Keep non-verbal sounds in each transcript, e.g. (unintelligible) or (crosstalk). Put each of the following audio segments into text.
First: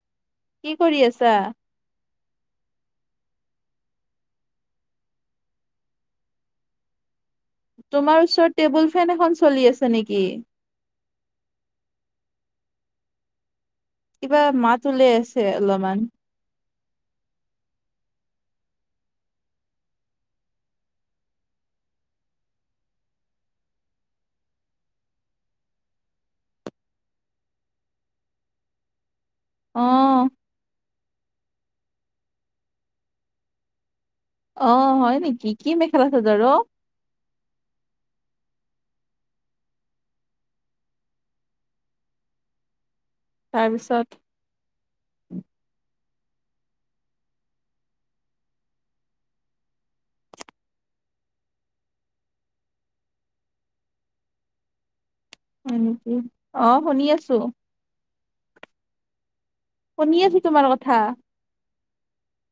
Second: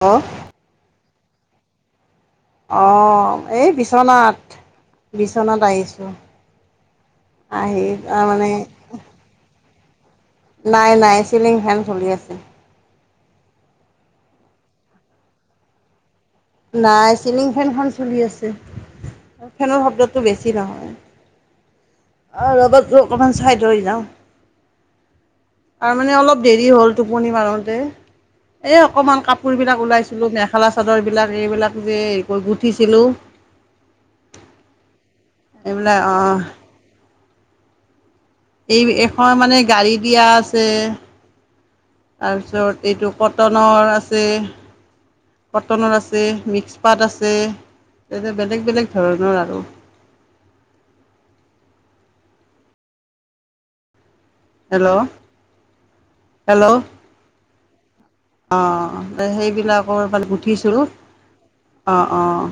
অ। কি কৰি আছা? অ এই বিশনাত বিশনাত আহিছোঁ। আহি তোমাৰ ওচৰত আনে টেবুল ফেন এখন চলি আছে নেকি? নাই নাই চিলিং ফেন চলি আছে। কিবা মাত উলাই আছে অলপমান। নাই চিলিং ফেনখন চলি আছে। ফেনৰ শব্দটো বেছি নহয়। আৰু ৰবাত ৰ ক চাই দ হৈ যাম। ত মানে অলপ দেৰি হ'ল টোপনি মাৰোতে এ অকমান কাপ কুকুৰবিলাক অ', ওলাইছিলোঁ মেখেলা চাদৰবিলাক এইবিলাক যে হেৰি কৰি গুঠিছিলোঁ। অ হয় নেকি কি এইবিলাক মেখেলা অঁ চাদৰ। এই এখন মানে গাড়ী দিয়া আছে তাৰপিছত। এইটো কটনৰ তাৰপিছত আছে কটনৰ আছে। মিক্স পাত আছে বেলেগ বেলেগ ধৰণৰ আৰু। (inaudible) হেল্ল'। নেকি অ শুনি আছো। অ সেই বি শুনি আছো তোমাৰ গুঠিছিলো কথা। অঁ অঁ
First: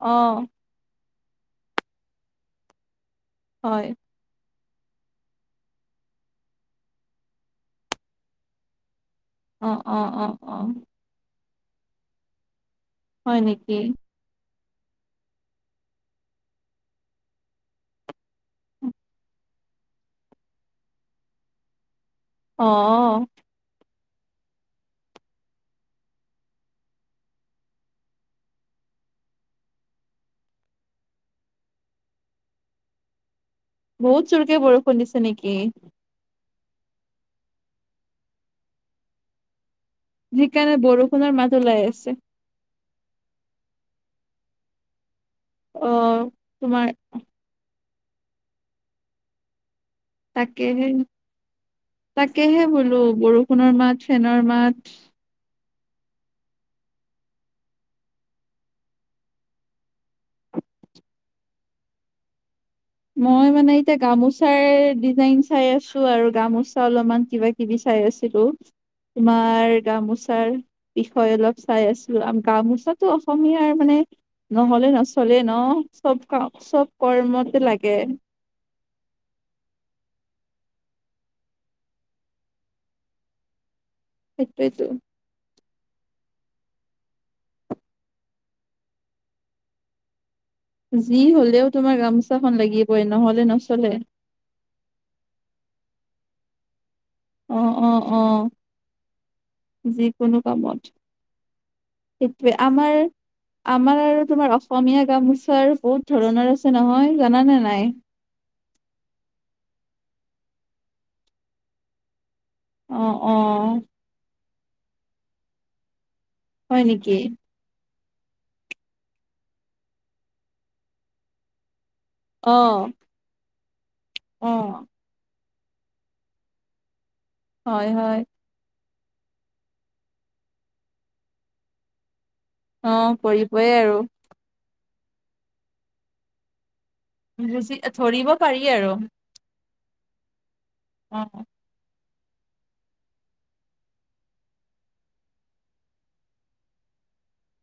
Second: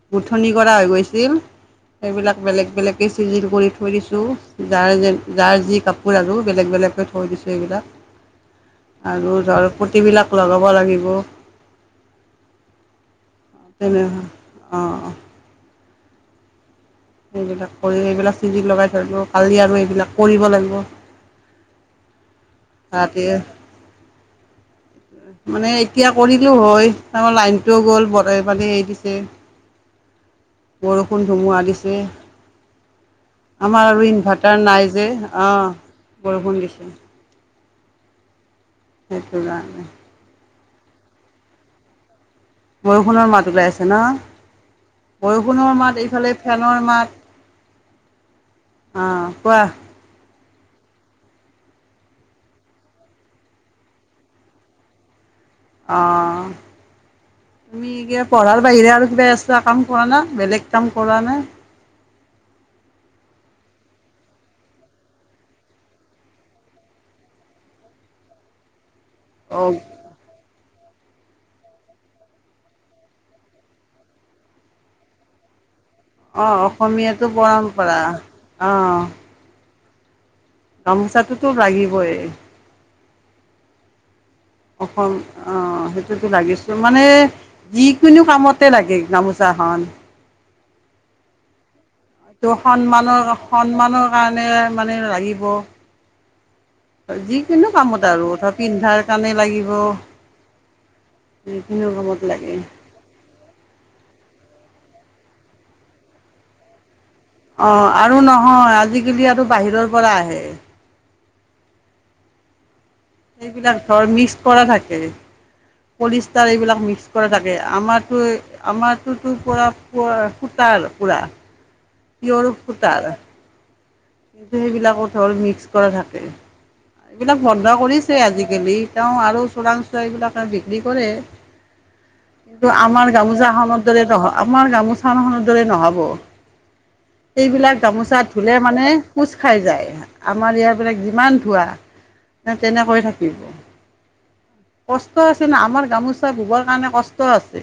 অ', গুঠনি কৰা হৈ গৈছে। সেইবিলাক বেলেগ বেলেগে চিজিল কৰি হয়। থৈ দিছোঁ। যাৰ যাৰ যি কাপোৰ আৰু বেলেগ বেলেগকৈ থৈ দিছোঁ এইবিলাক। আৰু ধৰ অ', পতি অ', অ', বিলাক লগাব অ', লাগিব। হয় নেকি? অ', অ', এইবিলাক কৰি এইবিলাক চিজিক লগাই থৈ দিব কালি আৰু এইবিলাক কৰিব লাগিব অ', ৰাতিয়ে (inaudible) মানে এতিয়া কৰিলো হয় এওঁ লাইনটোও গ'ল (unintelligible) দিছে। (inaudible) বৰষুণ-ধুমুহা দিছে। আমাৰ আৰু বহুত জোৰকে ইনভাৰ্টাৰ নাই বৰষুণ যে দিছে নেকি? অ, বৰষুণ দিছে। সেইটো কাৰণে। সেইকাৰণে বৰষুণৰ মাত ওলাই আছে। বৰষুণৰ মাত ওলাই আছে ন'? বৰষুণৰ মাত অ', এইফালে ফেনৰ তোমাৰ মাত আহ, কোৱা? তাকেহে। তাকেহে বোলো বৰষুণৰ মাত, ফেনৰ মাত অহ', তুমি এই কিবা পঢ়াৰ বাহিৰে আৰু কিবা এক্সট্ৰা কাম কৰা না বেলেগ কাম কৰোৱা নে? মই মানে এতিয়া গামোচাৰ ডিজাইন চাই আছো আৰু গামোচা অলপমান কিবা কিবি চাই চাই আছিলো তোমাৰ অঁ গামোচাৰ বিষয়ে অলপ চাই আছো গামোচাতো অসমীয়াৰ মানে নহ'লে নচলে ন' চব ক' চব কৰ্মতে লাগ (unintelligible) অৱ। গামোচাটোতো লাগিবই সেইটোয়েতো অসম আহ সেইটোতো লাগিছো মানে যিকোনো কামতে লাগে গামোচাখন যি হ'লেও তোমাৰ এইটো গামোচাখন লাগিবই সন্মানৰ নহ'লে নচলে সন্মানৰ কাৰণে মানে লাগিব। অ যিকোনো অ কামত অ আৰু ধৰা পিন্ধাৰ কাৰণে লাগিব যিকোনো কামত বিভিন্ন কামত সেইটোৱে লাগে আমাৰ আমাৰ আৰু তোমাৰ অসমীয়া গামোচাৰ বহুত ধৰণৰ আছে নহয় জানানে অ নাই আৰু নহয় আজিকালি আৰু বাহিৰৰ পৰা আহে অ অ এইবিলাক ধৰ মিক্স কৰা থাকে পৰিষ্টাৰ এইবিলাক হয় মিক্স নেকি কৰা থাকে আমাৰ আমাৰোতো পৰা পৰা সূতাৰ পুৰা অ ইউৰোপ সূতা অ কিন্তু সেইবিলাকো ধৰ মিক্স কৰা থাকে এইবিলাক বন্ধ হয় হয় কৰিছে আজিকালি তেওঁ আৰু চোৰাং চোৰাং এইবিলাকে বিক্ৰী কৰে কিন্তু অ আমাৰ কৰিবই গামোচাখনৰ আৰু দৰে নহ আমাৰ গামোচাখনৰ দৰে নহব বুজি সেইবিলাক গামোচা ধৰিব ধুলে পাৰি মানে আৰু খোজ খাই যায় আমাৰ ইয়াৰবিলাক অ যিমান ধোৱা তেনেকৈ থাকিম কষ্ট আছে ন আমাৰ গামোচা ববৰ কাৰণে কষ্ট আছে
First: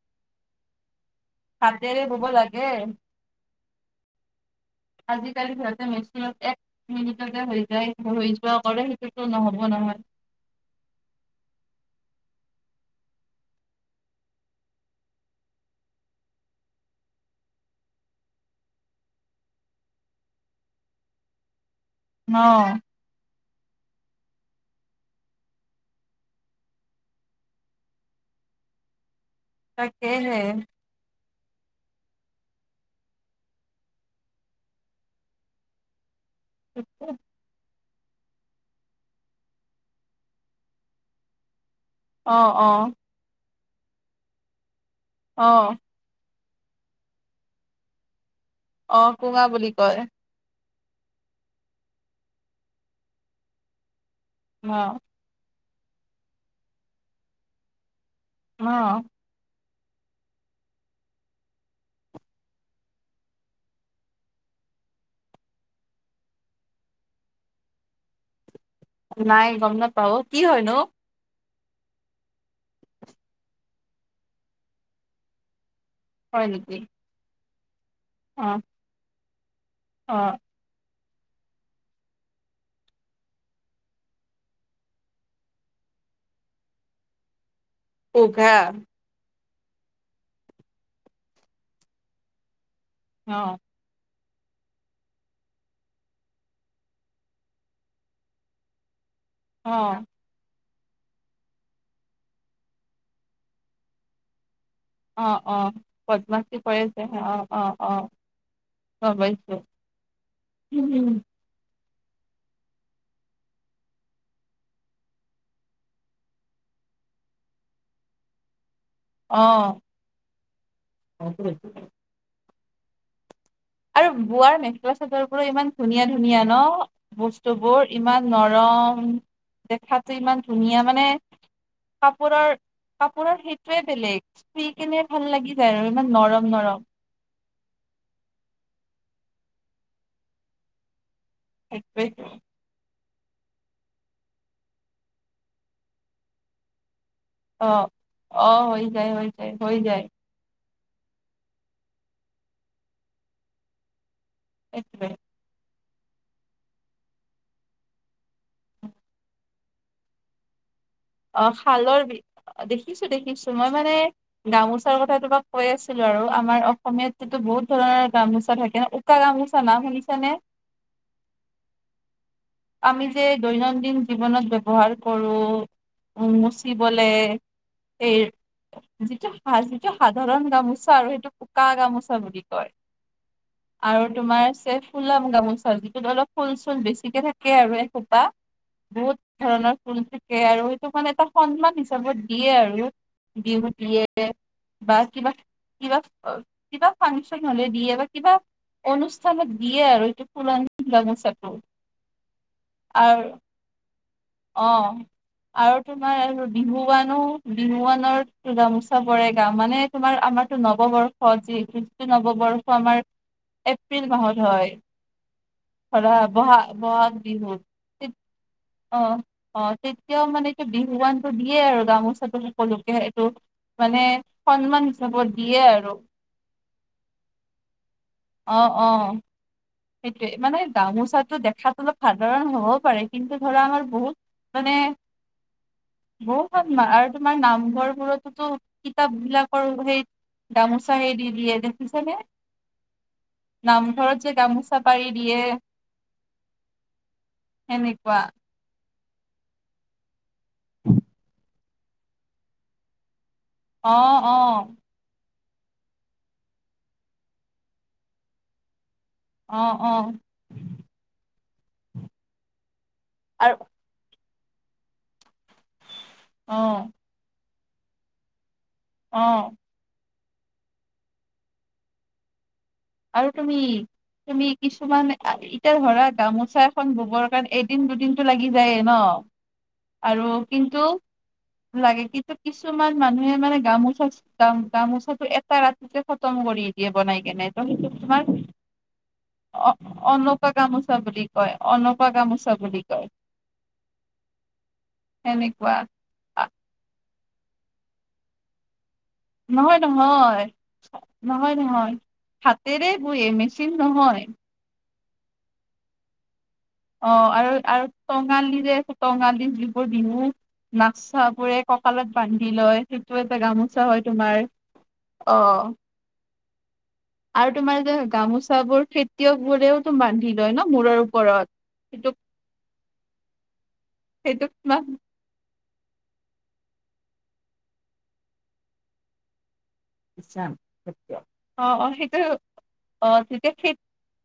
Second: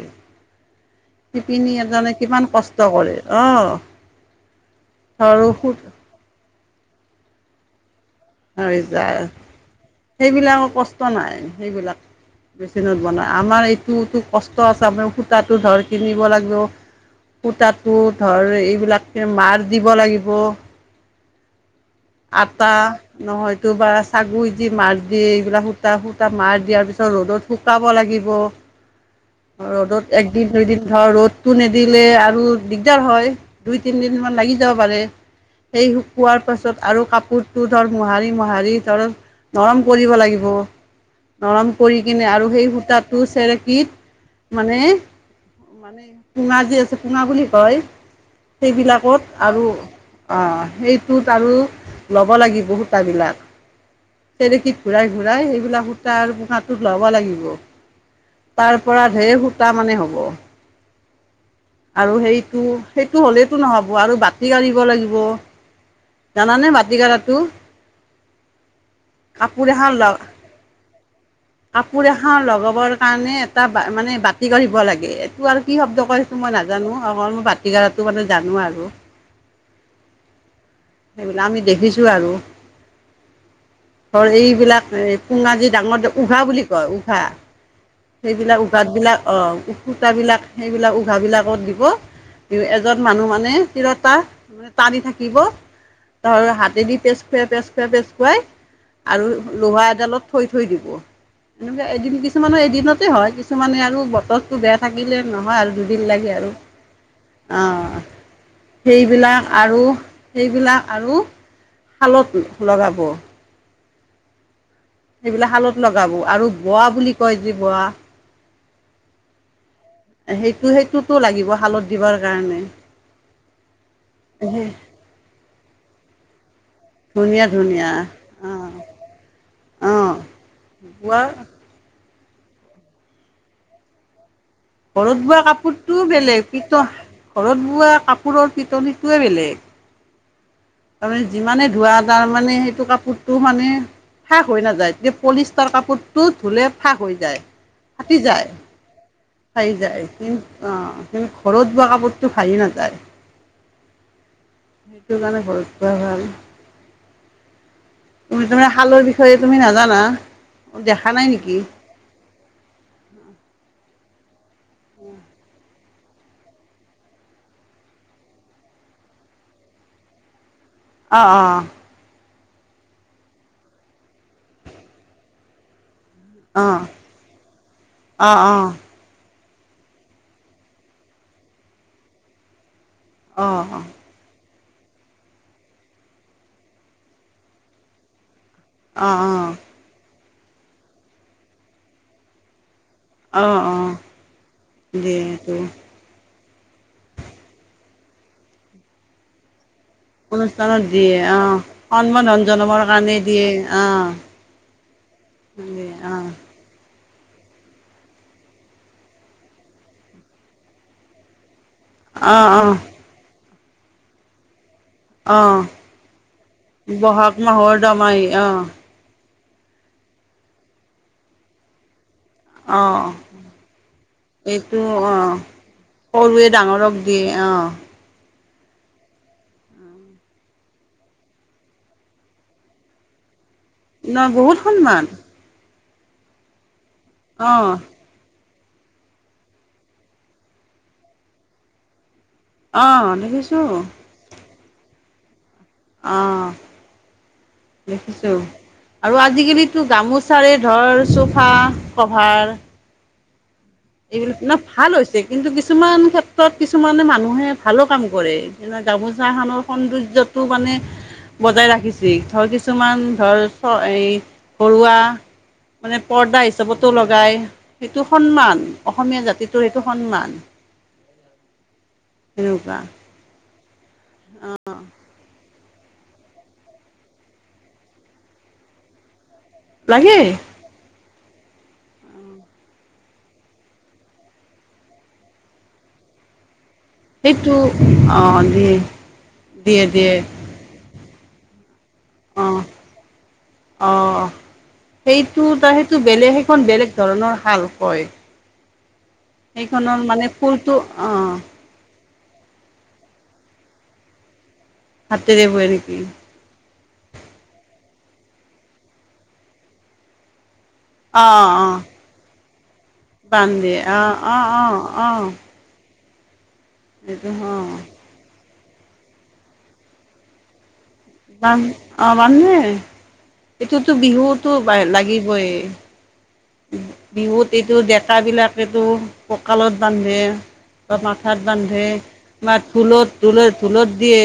শিপিনী হাতেৰে এজনে বব কিমান লাগে কষ্ট কৰে অ আজিকালি সিহঁতে মেচিনত এক মিনিটতে হৈ যায় হৈ যোৱা হৈ কৰে যায় সেইটোতো নহব নহয় সেইবিলাকৰ কষ্ট নাই সেইবিলাক বেচিনত বনাই আমাৰ এইটো কষ্ট আছে আমাৰ সূততো ধৰ কিনিব লাগিব সূতাটো ধৰ এইবিলাকে মাৰ দিব লাগিব ন আটা নহয় বাছাগু দি মাৰ দি এইবিলাক সূতা সুতা মাৰ দিয়াৰ পিছত ৰ'দত শুকাব লাগিব (unintelligible) ৰ'দত তাকেহে একদিন দুইদিন ধৰ ৰ'দ টো নিদিলে আৰু দিগদাৰ হয় দুই তিনিদিন মান লাগি যাব পাৰে সেই শুকোৱাৰ পাছত আৰু কাপোৰ তো তৰ মোহাৰি মোহাৰি তৰ নৰম কৰিব লাগিব নৰম কৰি কিনে অ আৰু সেই অ সূতাটো চেৰেকত মানে অ মানে পঙা যি আছে পঙা বুলি কয় অ সেইবিলাকত কোঙা আৰু বুলি কয় সেইটোত আৰু ল'ব লাগিব সূতাবিলাক অ চেৰেকীত ঘূৰাই ঘূৰাই সেইবিলাক সূতা আৰু পোহাটোত ল'ব লাগিব অ তাৰ পৰা ঢেৰ সূতা মানে হ'ব আৰু সেইটো সেইটো হলেতটো নহব আৰু বাতি কাঢ়িব লাগিব (unintelligible) জানানে বাাটি কাৰাটো নাই গম নাপাও কি হয়নো কাপোৰ এখন লগাবৰ কাৰণে এটা মানে বাতি কৰিব লাগে এইটো আৰু কি শব্দ কৰিছো হয় মই নেকি নাজানো অকল মই ভাটিকাৰাতো মানে অ জানো আৰু অ সেইবিলাক আমি দেখিছোঁ আৰু ধৰ এইবিলাক পুঙাজি ডাঙৰ টো উঘা বুলি কয় উঘা উঘা সেইবিলাক উঘাত বিলাক অ সুত বিলাক সেইবিলাক উঘাব বিলাকত দিব ত মানুহ অ মানে তিৰতা টানি থাকিব ধৰ হাতেদি পেষ্ট খুৱাই পেচ খুৱাই পেষ্ট খুৱাই আৰু অ লোহা এডালত থৈ থৈ দিব এনেকে এদিন কিছুমানে দিনতে হয় কিছুমানে আৰু বতৰ বেয়া থাকিলে অ অ নহয় আৰু দুদিন লাগে আৰু বদমাচি কৰে যে অ, গম সেইবিলাক পাইছো আৰু-সেইবিলাক আৰু অ শালত লগাব। সেইবিলাক শালত লগাব আৰু বোৱা বুলি কয় যে বোৱা। অ', সেইটো- সেইটোতো লাগিব শালত দিবৰ কাৰণে। আৰু বোৱাৰ মেখেলা চাদৰ বোৰো ইমান ধুনীয়া - ধুনীয়া ন। ধুনীয়া ধুনীয়া বস্তুবোৰ ইমান অঁ নৰম। অঁ দেখাতো ইমান ধুনীয়া মানে বোৱা কাপোৰৰ। - কাপোৰৰ সেইটোৱে বেলেগ। চুই কেনে ভাল ঘৰত বোৱা লাগি যায় আৰু কাপোৰতটোও ইমান নৰম বেলেগ কি নৰম ঘৰত বোৱা কাপোৰত পিটলীটোৱে বেলেগ। তাৰমানে যিমানে ধোৱা সেইটোৱে তাৰমানে সেইটো কাপোৰ তো মানে ফাক হৈ নাযায় এতিয়া পলিষ্টাৰ কাপোৰটো ধুলে ফাক হৈ যায়। অ ফাটি যায় অ হৈ যায় হৈ ফাহি হৈ যায় কি অ, কিন্তু ঘৰত বোৱা কাপোৰটো ভালি নাযায়। সেইটোৱে সেইটো কাৰণে ঘৰত ভ তুি তে শালৰ বিষয়ে তুমি নাজানা। দেখা নাই অ, নেকি খালৰ বি দেখিছো দেখিছো মই মানে গামোচাৰ কথা তোমাক কৈ আছিলো আৰু আমাৰ অসমীয়াত যটো বহুত ধৰণৰ গামোচা থাকে উকা। গামূচা নাম শুনিছানে? অ - অ। আমি যে দৈনন্দিন জীৱনত ব্যৱহাৰ কৰো। উম, অঁ মুচিবলে সেই অঁ অঁ যিটো ভ যিটো সাধাৰণ গামোচা আৰু সেইটো পোক গামোচা বুলি কয়। অঁ আৰু তোমাৰ আছে ফুলাম গামোচা যিটোত অলপ ফুল চুল বেছিকে থাকে। থাকে আৰু এসোপা অঁ অঁ বহুত ধৰণৰ ফ তাকে আৰু সেইটো মানে এটা সন্মান হিচাপত দিয়ে আৰু অঁ বিহু অঁ দিয়ে। বা দিয়ে কিবা এইটো - কিবা কিবা ফাংচন হলে দিয়ে বা কিবা অনুষ্ঠানত দিয়ে আৰু টো ফুলান অনুষ্ঠানত দিয়ে অঁ গামোচাটো। সন্মাধন জনাবৰ কাৰণে আৰু দিয়ে অঁ অ, আৰু দিয়ে অঁ তোমাৰ বিহুৱান। বিহুৱানৰ গামোচা বৰে গাও মানে তোমাৰ আমাৰতো নৱবৰ্ষ যি। টো অঁ অঁ নৱবৰ্ষ আমাৰ এপ্ৰিল মাহত হয়। অঁ অ, বহা ব - ব। বহাগ মাহৰ দমাহী অ, অ- অ তেতিয়াও মানে এইটো বিহুৱানটো দিয়ে আৰু গামোচা সকলোকে অঁ এইটো মানে এইটো সন্মান হিচাপত অঁ দিয়ে আৰু সৰুৱে ডাঙৰক দিয়ে অঁ অহ - অহ। সেইটোয়ে মানে গামোচাতো দেখাতো অলপ সাধাৰণ হ'বও পাৰে কিন্তু ধৰা আমাৰ বহুত নহয় মানে সন্মান বহ আৰু তোমাৰ অঁ নামঘৰ বোৰত টো কিতাপ বিলাকৰ সেই গামোচা হে দি দিয়ে দেখিছেনে অঁ দেখিছোঁ নামঘৰত যে গামোচা পাৰি দিয়ে। অ, সেনেকুৱা দেখিছো আৰু আজিকালিতো গামোচা। চাৰে ধৰ চোফা কভাৰ অ অ এইবিলাক ন ভাল হৈছে কিন্তু কিছুমান ক্ষেত্ৰত কিছুমানে মানুহে ভালো কাম কৰে যেনে গামোচা খানৰ অ অ সৌন্দৰ্যতটো মানে বজাই ৰাখিছে ধৰ কিছুমান ধৰ আৰু চ ঘৰুৱা মানে পৰ্দা অ হিচাপতো লগায়। সেইটো সন্মান অ অসমীয়া জাতিটোৰ সেইটো সন্মান। (unintelligible) আৰু তুমি তুমি কিছুমান। এতিয়া ধৰা গামোচা এখন ববৰ কাৰণে এদিন দুদিনতটো লাগি যায়েই ন লাগে আৰু কিন্ত লাগে কিন্তু কিছুমান মানুহে মানে গামোচা গামোচাটো এটা ৰাতিতে খতম কৰি। বনাই কেনোই ত সেইটো তোমাৰ অঁ দিয়ে অ দিয়ে দিয়ে অনকা কাম বুলি কয় অলপ অ অ সেইটো সেনেকুৱা তাৰ সেইটো বেলেগ আ, সেইখন বেলেগ ধৰণৰ হাল কয়। নহয় সেইখনৰ মানে নহয় ফুলটো অঁ নহয়, নহয়। হাতেৰে বয়ে মেচিন নহয়। হতেতে পয় নেকি। অ আৰু আৰু টঙালি যে আছে টঙালি যিবোৰ বিহু অ', নাক্চাবোৰে অ', কঁকালত বান্ধি লয়। সেইটো এটা বাম দিয়ে গামোচা হয় অ', তোমাৰ অ', অ', অ সেইটো আৰু অ', তোমাৰ যে গামোচা বোৰ খেতিয়ক বোৰেও তুম বান্ধি লয় ন মূৰৰ ওপৰত বান অ সেইটোক বানে এইটোতো সেইটোক বিহুতো তোমাক লাগিবই। বিহুত এইটো ডেক বিলাক এইটো কঁকালত বান্ধে আাথাত অ বান্ধে অ সেইটো বা অ ঢোলত ঢোলত তেতিয়া খেত ঢোলত দিয়ে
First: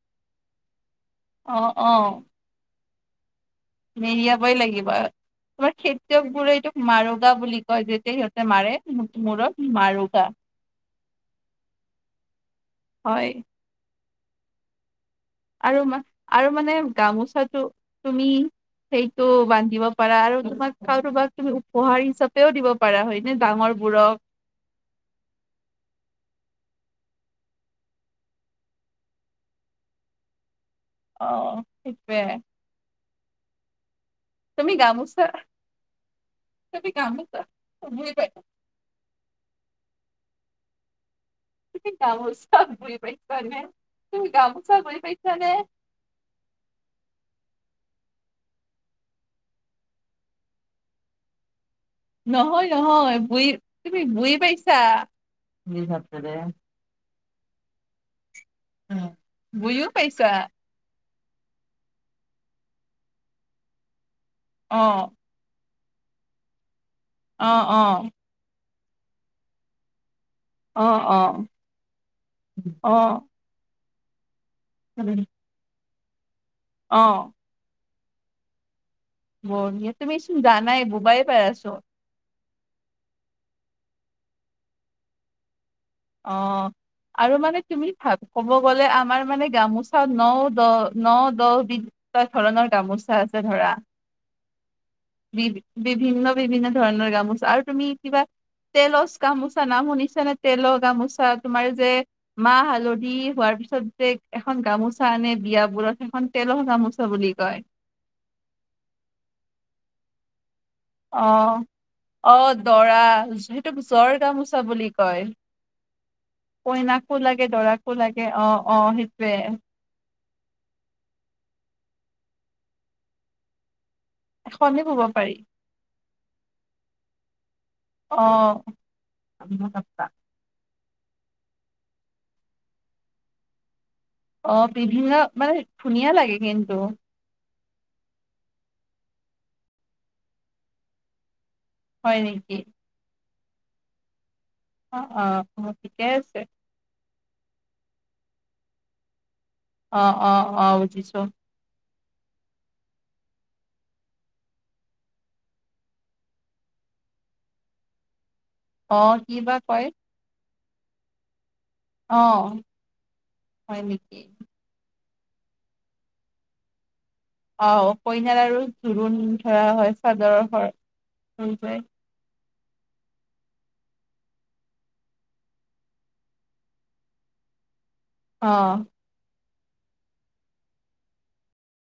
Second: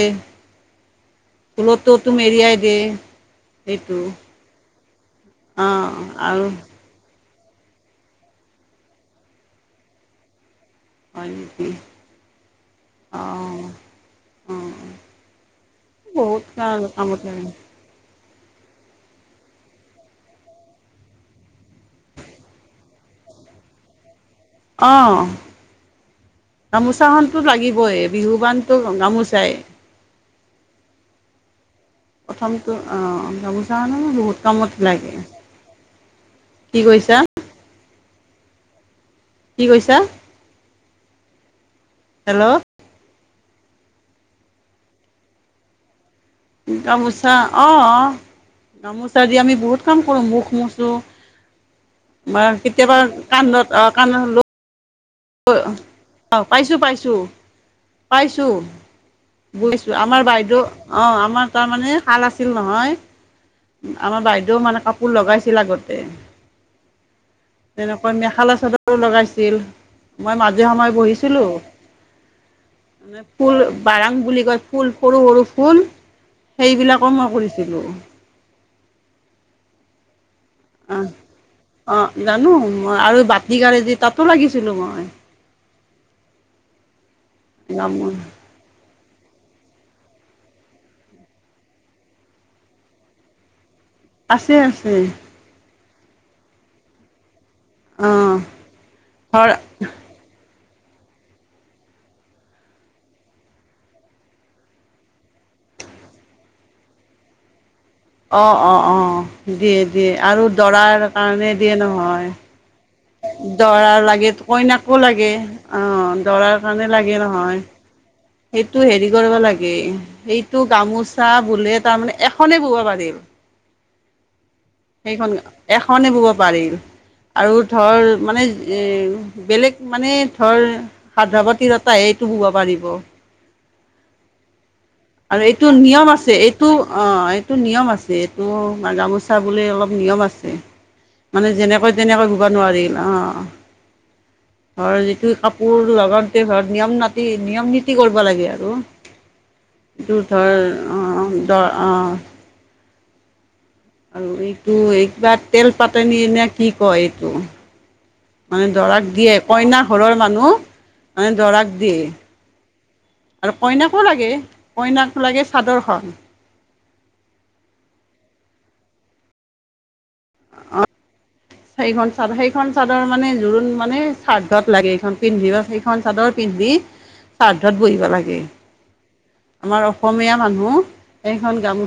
অ ফুলতো তোম অ মেৰিয়াই দে মেৰিয়াবই লাগিব তোমাৰ অ', খেতিয়ক আৰু বো এইটোক মাৰো বুলি কয় যেতিয়া সিহঁতে মাৰে মোৰৰত মাৰোগা হয়ক হয় আহ আহ আৰু ম আৰু মানে লাগে গামোচাটো তুমি সেইটো বান্ধিব পাৰা আৰু তোমাক কাৰোবাক তুমি উপহাৰ হিচাপেও দিব পাৰা হয় নে, ডাঙৰ বোৰক আহ! গামোচাখনতো লাগিবই বিহু বানতটো গামোচাই অ সেইটোয়ে (unintelligible) ন বহুত কামত লাগে গামোচা কি তুমি কৰিছা। গামোচা বুজি পাই কি কৈছা? তুমি হেল্ল' গামোচব বুি পাইছানে তুমি গামোচা বি পাইছানে? গামোচা আহ গামোচা দি আমি বহুত কাম কৰোঁ মখ মোচা বা নহয় কেতিয়াবা নহয় বুজি কান্ণত অ তুমি কান্ত ল বুজি অ অ পাইছা। পাইছো পাইছো পাইছো উম, বুজিও বুজছো আমাৰ পাইছা বাইদেউ অঁ আমাৰ তাৰমানে শাল আছিল নহয় আমাৰ বাইদেউও অ মানে কাপোৰ লগাইছিল আগত অ অ তেনেকৈ মেখেলা চাদৰো লগাইছিল মই মাজে অ সময় অ অ বহিছিলোানে ফুল বাৰাং বুলি কয় ফুল সৰু সৰু ফুল অ সেইবিলাকো মই কৰিছিলো বিয় তুমি জানাই অ', বুবাই পৰাাই আছো অ', জানো মই আৰু বাট গ যি তাতো লাগিছিলো মই অ আৰু মানে তুমি গামো ভ ক'ব গ'লে আমাৰ মানে গামোচা ন দহ ন দহ বিধ ধৰণৰ গামোচা আছে ধৰা আছে আছে বি বিভিন্ন বিভিন্ন ধৰণৰ গামোচা আৰু তুমি কিবা অ', তেলচ ঘৰ গামোচা নামোনিছানে তেলত গামোচা তোমাৰ যে মাহ হালধি হোৱাৰ পিছত যে এখন গামোচা আনে বিয়া ব ৰত এখন তেলৰ গামোচা বুলি কয় অ অ অ দিয়ে দিয়ে আৰু দৰাৰ কাৰণে অ', দিয়ে নহয় অ', দৰা সেইটো দৰাৰ জৰ লাগে গামোচা বুলি কইনাকো কয়। লাগে অ দৰাৰ কাৰণে কইনাকো লাগে নহয় দৰাকো লাগে অ', সেইটো অ', হেৰি সেইটোৱে কৰিব লাগে সেইটো গামোচা বোলে তাৰমানে এখনেই বব পাৰিল হয় সেইখন এখনে বব পাৰিল আৰু ধৰ অ'। মানে এ বেলেগ মানে ধৰ সাধা পাতিৰটে এইটো ববা পাৰিব অ বিভিন্ন আৰু মানে এইটো নিয়ম ধুনীয়া আছে লাগে এইটো কিন্তু অ এইটো নিয়ম আছে এইটো মা গামোচা বুলি অলপ নিয়ম আছে মানে যেনেকৈ হয় তেনেকৈ ঘুবা নেকি? নোৱাৰিল অঁ ধ অ', যিটো অ', অ', কাপোৰ ঠিকে আছে লগত ঘৰত নিয়ম নাাট নিয়ম নীতি কৰিব লাগে আৰু অ', অ', দধৰ অ', বুজিছো দ আৰু এইটো এইিবা তেল পাত নিনা কি কয় এইটো মানে দৰাক অ', কি দিয়ে বা কইনা কয় ঘৰৰ মানুহ মানে দৰাক দিয়ে অ', আৰু হয় কইনাকো নেকি? লাগে কইনাক লাগে চাদৰখন আহ কইনাল আৰু জোৰোণ ধৰা হয় চাদৰৰ যায় সখন চাদৰ মানে জোৰোণ মানে শ্ৰাদ্ধত লাগে এইখন পিন্ধি বা সেইখন চাদৰ পিন্ধি শ্ৰাদ্ধত বহিবা লাগে অ'। আমাৰ অসমীয়া মানুহ সেইখন গামোচা